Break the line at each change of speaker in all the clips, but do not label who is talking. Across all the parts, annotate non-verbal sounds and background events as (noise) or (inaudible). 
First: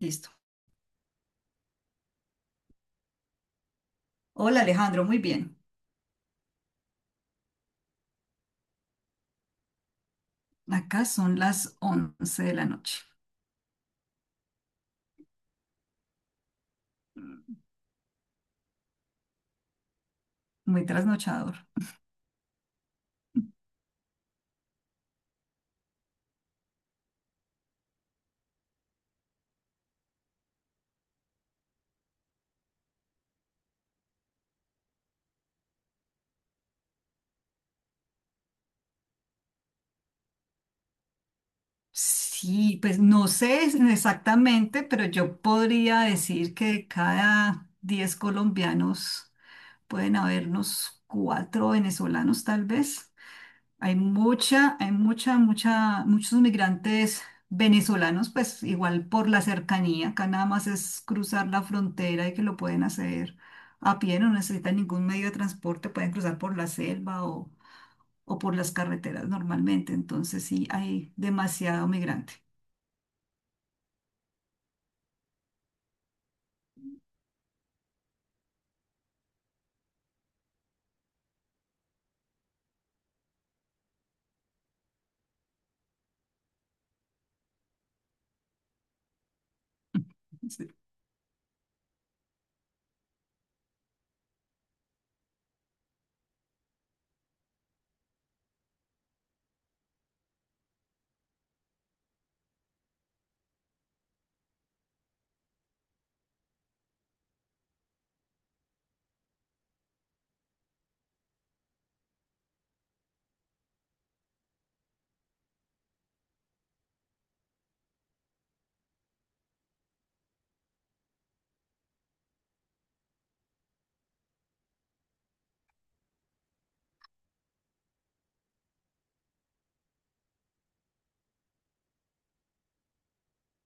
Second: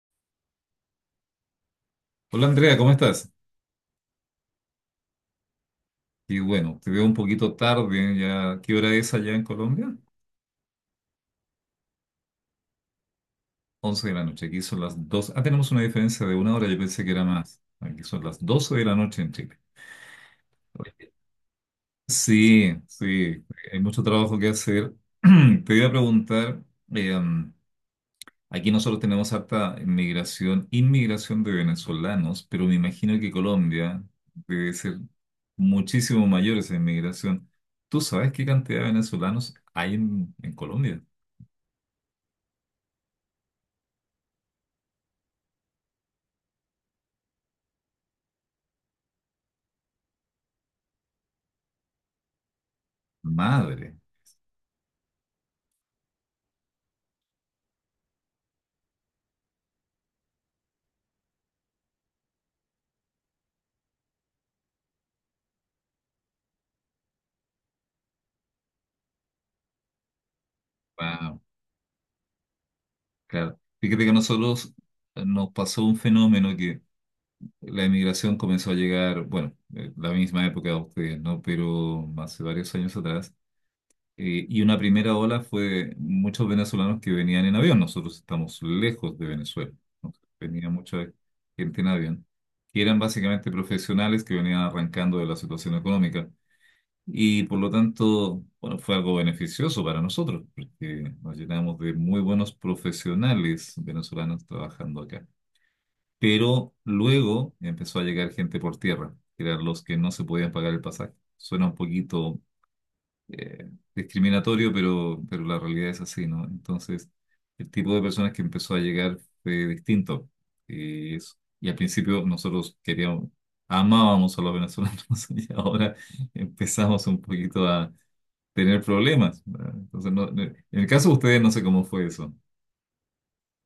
Listo.
Hola Andrea, ¿cómo estás?
Hola Alejandro, muy bien.
Y bueno, te veo un poquito tarde, ya, ¿qué hora es allá en Colombia?
Acá son las 11 de la noche.
11 de la noche, aquí son las 2. Ah, tenemos una diferencia de una hora, yo pensé que era más. Aquí son las 12 de la noche en Chile.
Muy trasnochador.
Sí, sí, hay mucho trabajo que hacer. (clears throat) Te iba a preguntar, eh, aquí nosotros tenemos harta migración, inmigración de venezolanos, pero me imagino que Colombia debe ser muchísimo mayor esa inmigración. ¿Tú sabes qué cantidad de venezolanos hay en Colombia?
Sí, pues no sé exactamente, pero yo podría decir que de cada 10 colombianos pueden habernos cuatro venezolanos tal vez.
Madre,
Muchos migrantes venezolanos, pues igual por la cercanía, acá nada más es cruzar la frontera y que lo pueden hacer a pie, no necesitan ningún medio de transporte, pueden cruzar por la selva o por las carreteras normalmente. Entonces sí, hay
wow,
demasiado migrante.
claro. Fíjate que a nosotros nos pasó un fenómeno que la emigración comenzó a llegar, bueno, la misma época de ustedes, ¿no? Pero hace varios años atrás. Y una primera ola fue muchos venezolanos que venían en avión. Nosotros estamos lejos de Venezuela. ¿No?
Sí.
Venía mucha gente en avión, que eran básicamente profesionales que venían arrancando de la situación económica. Y por lo tanto, bueno, fue algo beneficioso para nosotros, porque nos llenamos de muy buenos profesionales venezolanos trabajando acá. Pero luego empezó a llegar gente por tierra, que eran los que no se podían pagar el pasaje. Suena un poquito discriminatorio, pero la realidad es así, ¿no? Entonces, el tipo de personas que empezó a llegar fue distinto. Y al principio nosotros queríamos, amábamos a los venezolanos (laughs) y ahora empezamos un poquito a tener problemas. ¿Verdad? Entonces, en el caso de ustedes, no sé cómo fue eso,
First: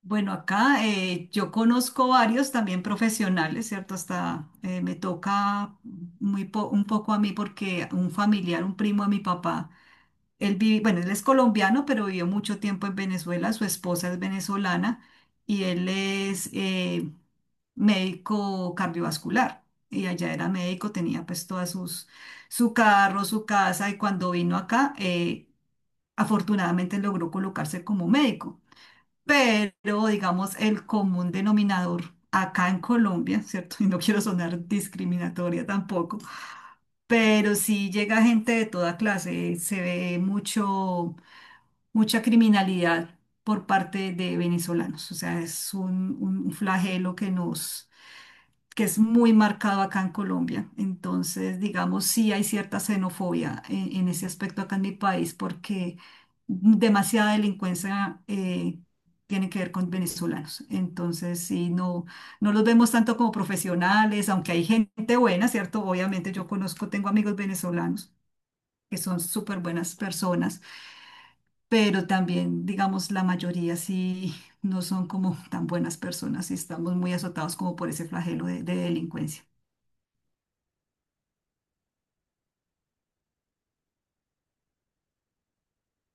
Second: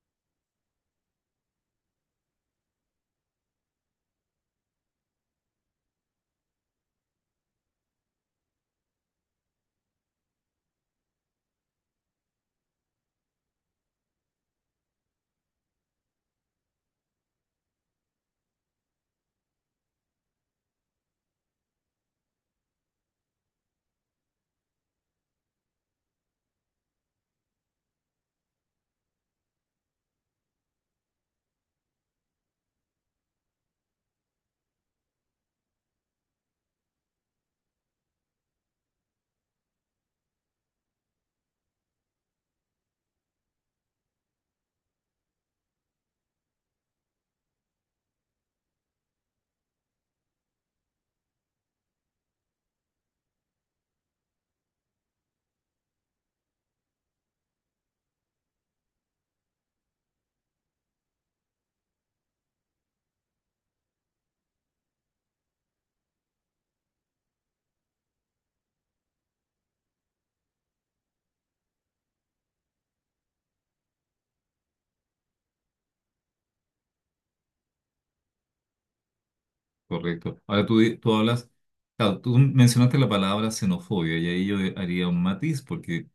Bueno, acá yo conozco varios también profesionales, ¿cierto? Hasta me toca un poco a mí porque un familiar, un primo de mi papá. Él vive, bueno, él es colombiano, pero vivió mucho tiempo en Venezuela. Su esposa es venezolana y él es médico cardiovascular. Y allá era médico, tenía pues todas sus, su carro, su casa. Y cuando vino acá, afortunadamente logró colocarse como médico. Pero, digamos, el común denominador acá en Colombia, ¿cierto? (laughs) Y no quiero sonar discriminatoria tampoco, pero sí llega gente de toda clase. Se ve mucho mucha criminalidad por parte de venezolanos. O sea, es un flagelo que nos, que es muy marcado acá en Colombia. Entonces, digamos, sí hay cierta xenofobia en ese aspecto acá en mi país porque demasiada delincuencia tiene que ver con venezolanos. Entonces, sí, no, no los vemos tanto como profesionales, aunque hay gente buena, ¿cierto? Obviamente yo conozco, tengo amigos venezolanos que son súper buenas personas, pero también, digamos, la mayoría sí no son como tan buenas personas y estamos muy azotados como por ese flagelo de delincuencia.
correcto. Ahora tú hablas, claro, tú mencionaste la palabra xenofobia y ahí yo haría un matiz, porque,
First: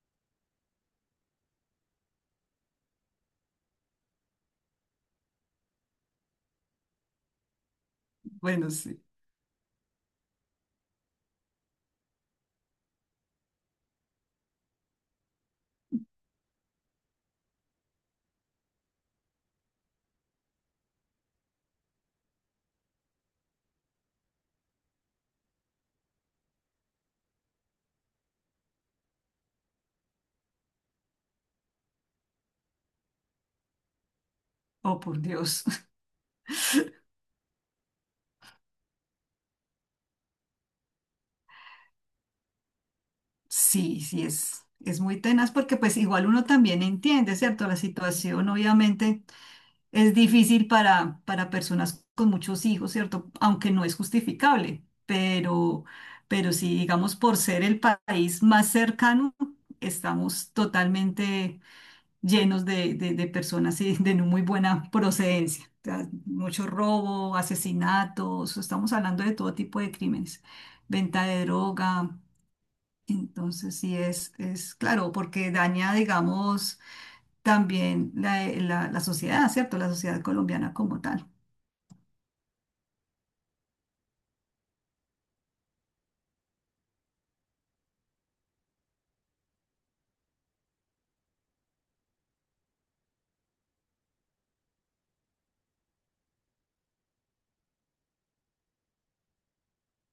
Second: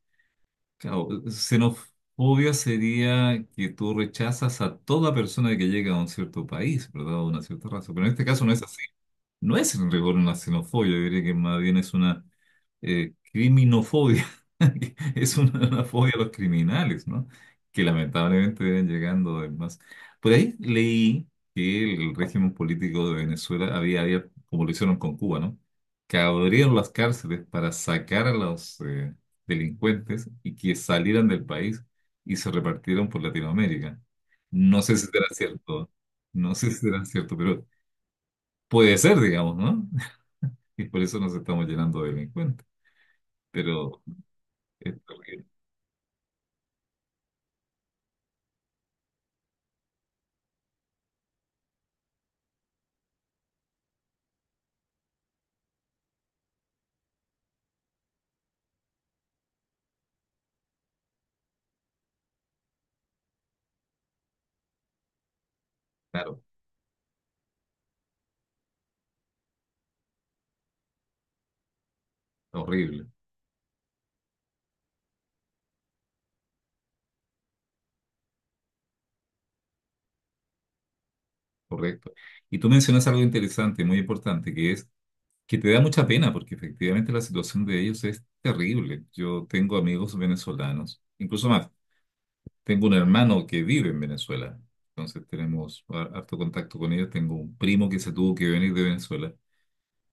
claro, xenofobia sería que tú rechazas a toda persona que llega a un cierto país, ¿verdad? A una cierta raza. Pero en este caso no es
Bueno,
así.
sí.
No es en rigor una xenofobia, yo diría que más bien es una criminofobia, (laughs) es una fobia a los criminales, ¿no? Que lamentablemente vienen llegando además. Por ahí leí que el régimen político de Venezuela había, como lo hicieron con Cuba, ¿no? Que abrieron las cárceles para sacar a los delincuentes y que salieran del país y se repartieron por Latinoamérica. No sé
Oh,
si
por
será
Dios.
cierto,
(laughs)
no sé si será cierto, pero puede ser, digamos, ¿no? (laughs) Y por eso nos estamos llenando de delincuentes.
Sí,
Pero
sí,
es
es muy
horrible,
tenaz porque pues igual uno también entiende, ¿cierto? La situación obviamente es difícil para personas con muchos hijos, ¿cierto? Aunque no es justificable, pero sí, digamos, por ser el país más cercano, estamos totalmente llenos de personas y de no muy buena procedencia. O sea,
claro,
mucho robo, asesinatos, estamos hablando de todo tipo de crímenes, venta de droga.
horrible,
Entonces, sí es claro, porque daña, digamos, también la sociedad, ¿cierto? La sociedad colombiana como tal.
correcto. Y tú mencionas algo interesante, muy importante, que es que te da mucha pena porque efectivamente la situación de ellos es terrible. Yo tengo amigos venezolanos, incluso más, tengo un hermano que vive en Venezuela, entonces tenemos harto contacto con ellos, tengo un primo que se tuvo que venir de Venezuela.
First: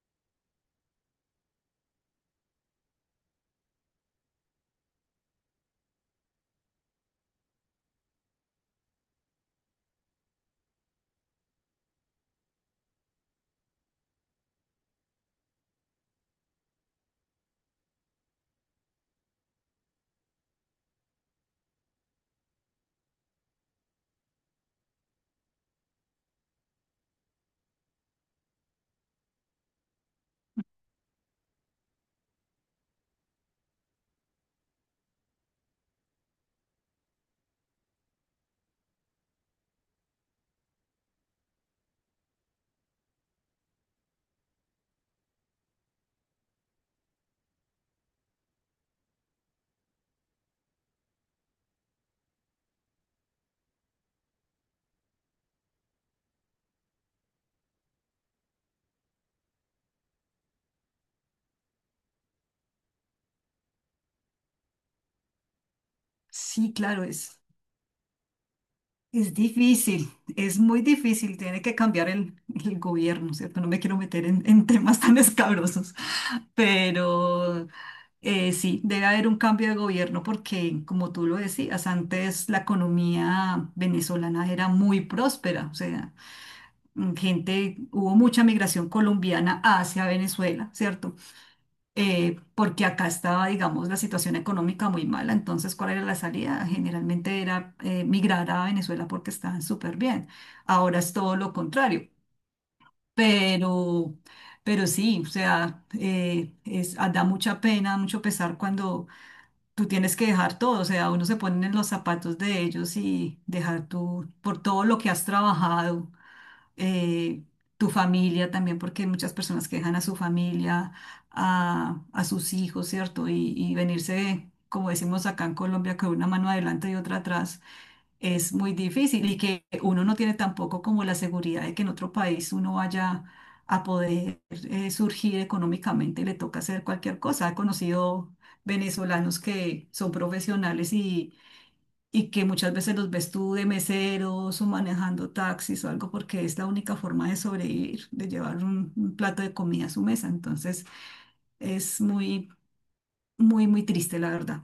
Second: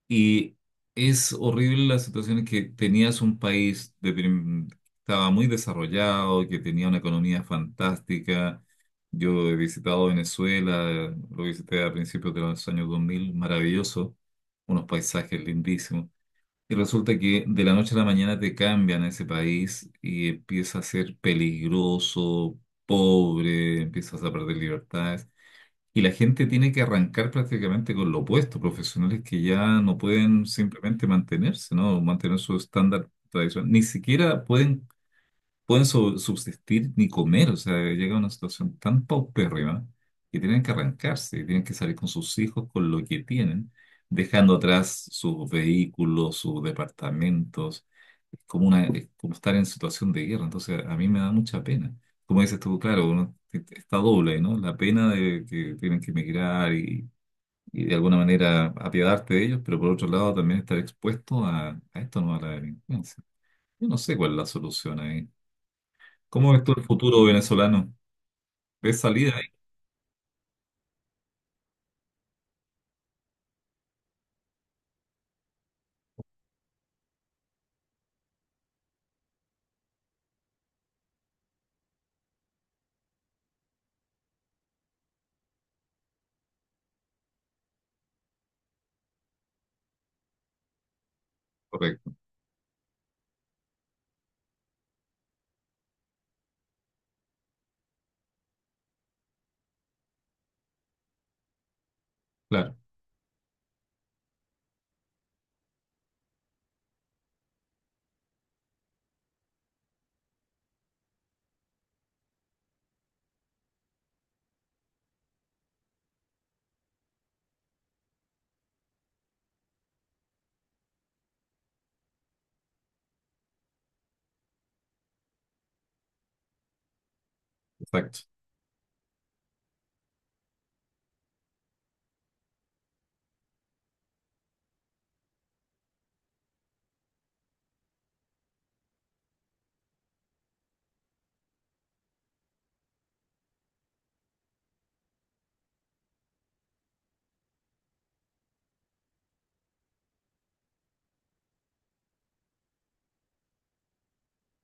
Y es horrible la situación en que tenías un país de que estaba muy desarrollado, que tenía una economía fantástica. Yo he visitado Venezuela, lo visité a principios de los años 2000, maravilloso, unos paisajes lindísimos. Y resulta que de la noche a la mañana te cambian ese país y empieza a ser peligroso, pobre, empiezas a perder libertades. Y la gente tiene que arrancar prácticamente con lo opuesto, profesionales que ya no pueden simplemente mantenerse, ¿no? Mantener su estándar tradicional. Ni siquiera pueden subsistir ni comer, o sea, llega a una situación tan paupérrima que tienen que arrancarse, y tienen que salir con sus hijos, con lo que tienen, dejando atrás sus vehículos, sus departamentos, es como estar en situación de guerra, entonces a mí me da mucha pena. Como dices tú, claro, uno está doble, ¿no? La pena de que tienen que emigrar y de alguna manera apiadarte de ellos, pero por otro lado también estar expuesto a esto, ¿no? A la delincuencia. Yo no sé cuál es la solución ahí. ¿Cómo ves tú
Sí,
el
claro,
futuro venezolano? ¿Ves
es
salida ahí?
difícil, es muy difícil, tiene que cambiar el gobierno, ¿cierto? No me quiero meter en temas tan (laughs) escabrosos. Pero sí, debe haber un cambio de gobierno porque, como tú lo decías, antes la economía venezolana era muy próspera. O sea, gente, hubo mucha migración colombiana hacia Venezuela, ¿cierto?
Correcto,
Porque acá estaba, digamos, la situación económica muy mala. Entonces, ¿cuál era la salida? Generalmente era migrar a Venezuela porque estaban súper bien. Ahora es todo lo contrario,
claro,
pero... Pero sí, o sea, es, ah, da mucha pena, mucho pesar cuando tú tienes que dejar todo. O sea, uno se pone en los zapatos de ellos y dejar tú por todo lo que has trabajado, eh, tu familia también, porque hay muchas personas que dejan a su familia, a sus hijos, ¿cierto? Y venirse, como decimos acá en Colombia, con una mano adelante y otra atrás,
exacto.
es muy difícil, y que uno no tiene tampoco como la seguridad de que en otro país uno vaya a poder surgir económicamente, le toca hacer cualquier cosa. He conocido venezolanos que son profesionales y que muchas veces los ves tú de meseros o manejando taxis o algo porque es la única forma de sobrevivir, de llevar un plato de comida a su mesa. Entonces es muy, muy, muy triste, la verdad.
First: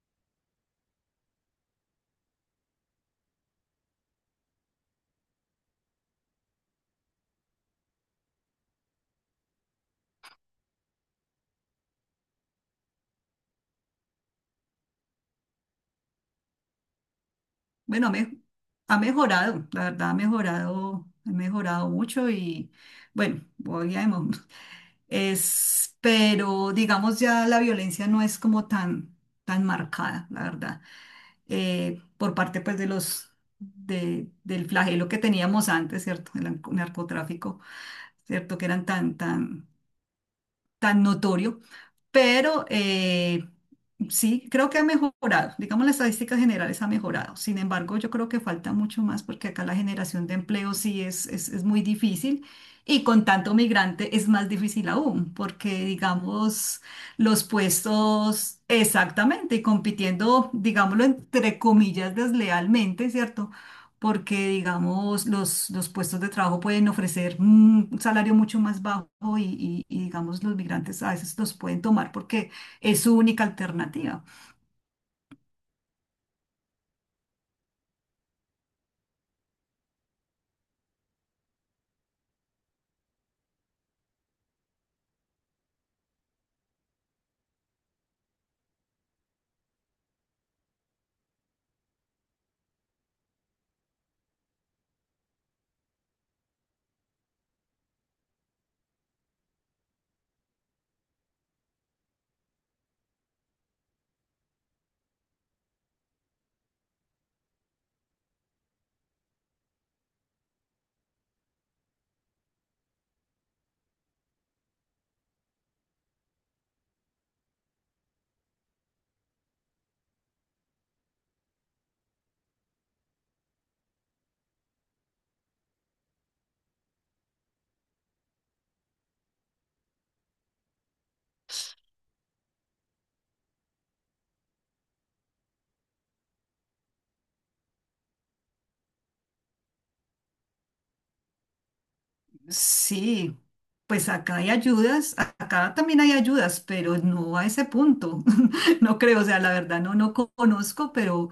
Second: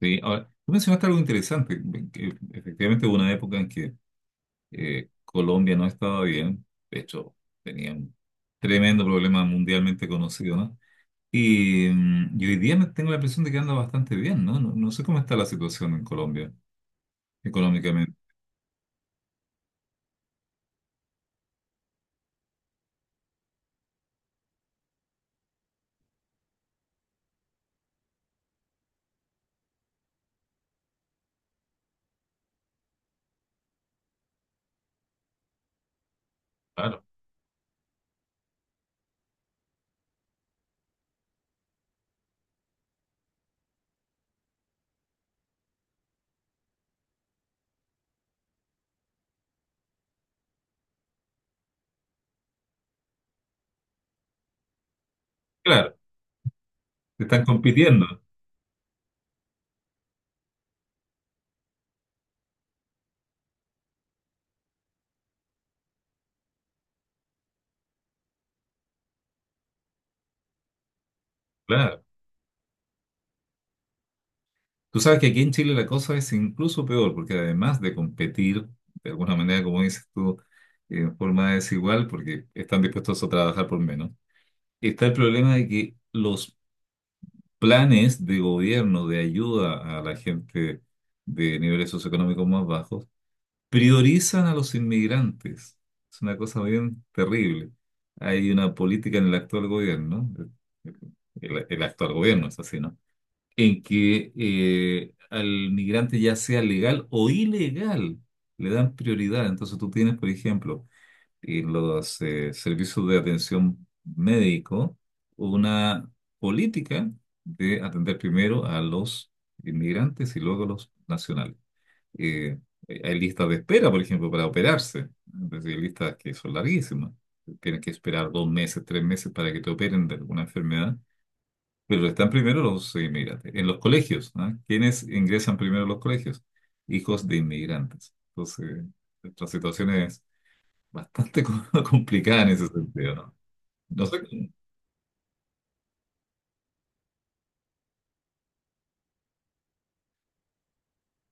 Sí, ahora, tú mencionaste algo interesante, que efectivamente hubo una época en que Colombia no estaba bien, de hecho tenía un tremendo problema mundialmente conocido, ¿no? Y hoy día me tengo la impresión de que anda bastante bien, ¿no? No, no sé cómo está la situación en Colombia
Bueno,
económicamente.
ha mejorado, la verdad, ha mejorado mucho y bueno, voy a es, pero digamos ya la violencia no es como tan, tan marcada, la verdad, por parte pues de los, de, del flagelo que teníamos antes, ¿cierto? El
Claro,
narcotráfico, ¿cierto? Que eran tan, tan, tan notorio, pero sí, creo que ha mejorado. Digamos, las estadísticas generales ha mejorado. Sin embargo, yo creo que falta mucho más porque acá la generación de empleo sí es muy difícil. Y con tanto migrante es más difícil aún, porque
claro,
digamos, los
están compitiendo,
puestos, exactamente, y compitiendo, digámoslo, entre comillas, deslealmente, ¿cierto? Porque, digamos, los puestos de trabajo pueden ofrecer un salario mucho más bajo y digamos, los migrantes a veces los pueden
claro.
tomar porque es su única alternativa.
Tú sabes que aquí en Chile la cosa es incluso peor, porque además de competir, de alguna manera, como dices tú, en forma desigual, porque están dispuestos a trabajar por menos, está el problema de que los planes de gobierno de ayuda a la gente de niveles socioeconómicos más bajos priorizan a los inmigrantes. Es una cosa bien terrible. Hay una política en el actual gobierno, el actual gobierno es así, ¿no? En que al migrante ya sea legal o ilegal, le dan prioridad. Entonces tú tienes, por ejemplo, en los servicios de atención médico, una política de atender primero a los inmigrantes y luego a los nacionales. Eh, hay listas de espera, por ejemplo, para operarse. Es decir, hay listas que son larguísimas. Tienes que esperar 2 meses, 3 meses para que te operen de alguna enfermedad. Pero están primero los inmigrantes. En los colegios, ¿no? ¿Quiénes ingresan primero a los colegios? Hijos de inmigrantes. Entonces, nuestra situación es bastante (laughs) complicada en ese sentido, ¿no?
Sí,
No
pues
sé,
acá hay ayudas, acá también hay ayudas, pero no a ese punto, (laughs) no creo, o sea, la verdad no, no conozco,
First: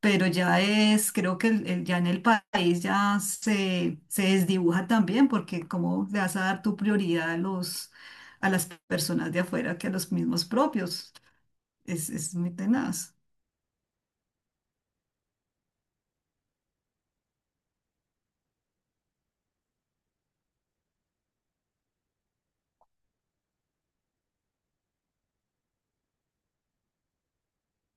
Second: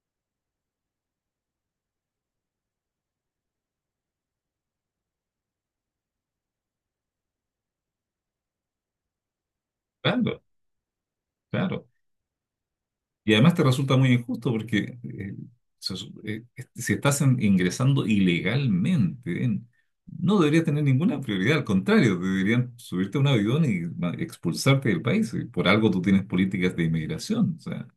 pero ya es, creo que ya en el país ya se desdibuja también, porque cómo le vas a dar tu prioridad a los, a las personas de afuera que a los
claro,
mismos propios.
claro.
Es muy tenaz.
Y además te resulta muy injusto porque si estás ingresando ilegalmente, no debería tener ninguna prioridad. Al contrario, te deberían subirte a un avión y expulsarte del país. Y por algo tú tienes políticas de inmigración. O sea,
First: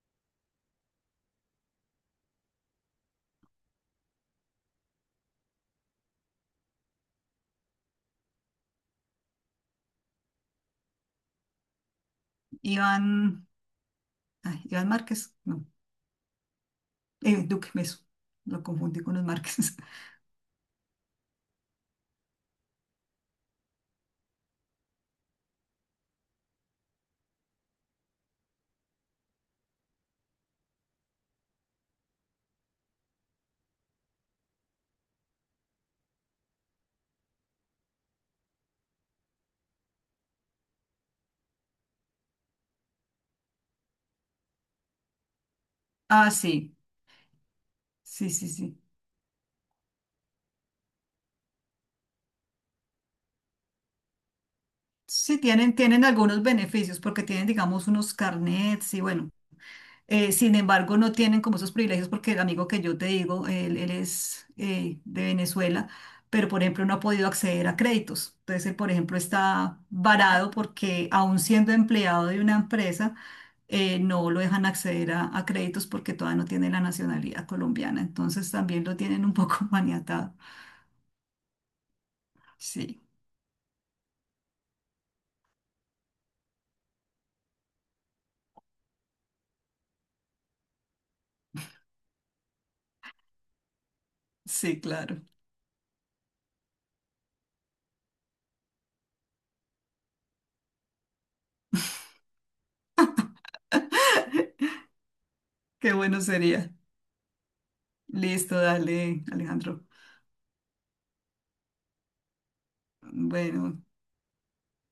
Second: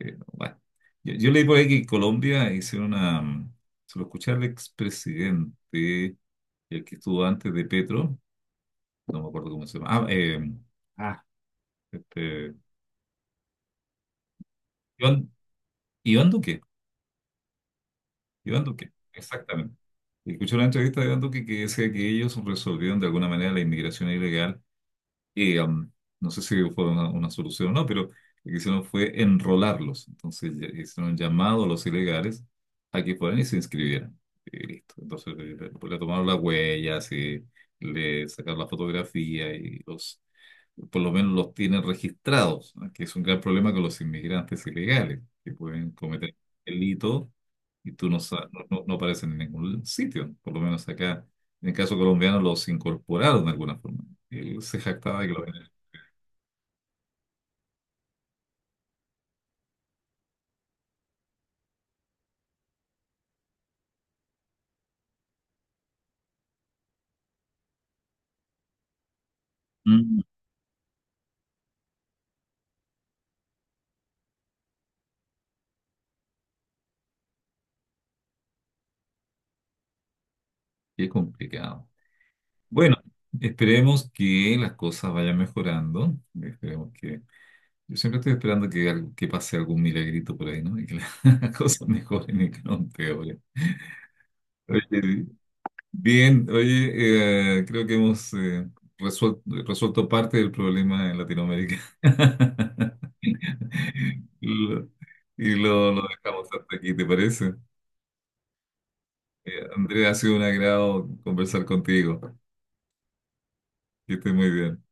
Bueno, yo leí por ahí que en Colombia hicieron una. Se lo escuché al expresidente, el que estuvo antes de Petro, no me acuerdo cómo se llama. Ah, este,
Iván, ay, Iván Márquez,
Iván,
no,
Iván Duque.
Duque, eso, lo
Iván Duque,
confundí con los
exactamente.
Márquez. (laughs)
Escuché una entrevista de Iván Duque que decía que ellos resolvieron de alguna manera la inmigración ilegal. eh, um, no sé si fue una solución o no, pero lo que hicieron fue enrolarlos. Entonces hicieron un llamado a los ilegales a que fueran y se inscribieran. Y listo. Entonces pues, le tomaron las huellas y le sacaron la fotografía y los, por lo menos los tienen registrados, ¿no? Que es un gran problema con los inmigrantes ilegales, que pueden
Ah,
cometer
sí,
delito y tú no,
sí, sí,
sa- no,
sí.
no no aparecen en ningún sitio, por lo menos acá. En el caso colombiano los incorporaron de alguna forma. Él se jactaba de que
Sí,
los.
tienen algunos beneficios porque tienen, digamos, unos carnets y bueno, sin embargo, no tienen como esos privilegios porque el amigo que yo te digo, él es de Venezuela, pero por ejemplo no ha podido acceder a créditos. Entonces él, por ejemplo, está
Mm,
varado porque aún siendo empleado de una empresa, no lo dejan acceder a créditos porque todavía no tiene la nacionalidad colombiana. Entonces también lo tienen un poco (laughs) maniatado.
qué complicado. Bueno,
Sí,
esperemos que las cosas vayan mejorando. Esperemos que. Yo siempre estoy esperando que, que pase algún milagrito por ahí, ¿no? Y que las (laughs) las cosas mejoren (laughs) y que no empeoren.
sí, claro.
Oye, bien, oye, creo que hemos resuel- resuelto parte del problema en Latinoamérica. (laughs)
(laughs)
Lo- y lo,
Qué
lo
bueno
dejamos
sería.
hasta aquí, ¿te parece?
Listo, dale, Alejandro.
Andrea, ha sido un agrado conversar contigo.
Bueno.
Que estés muy bien.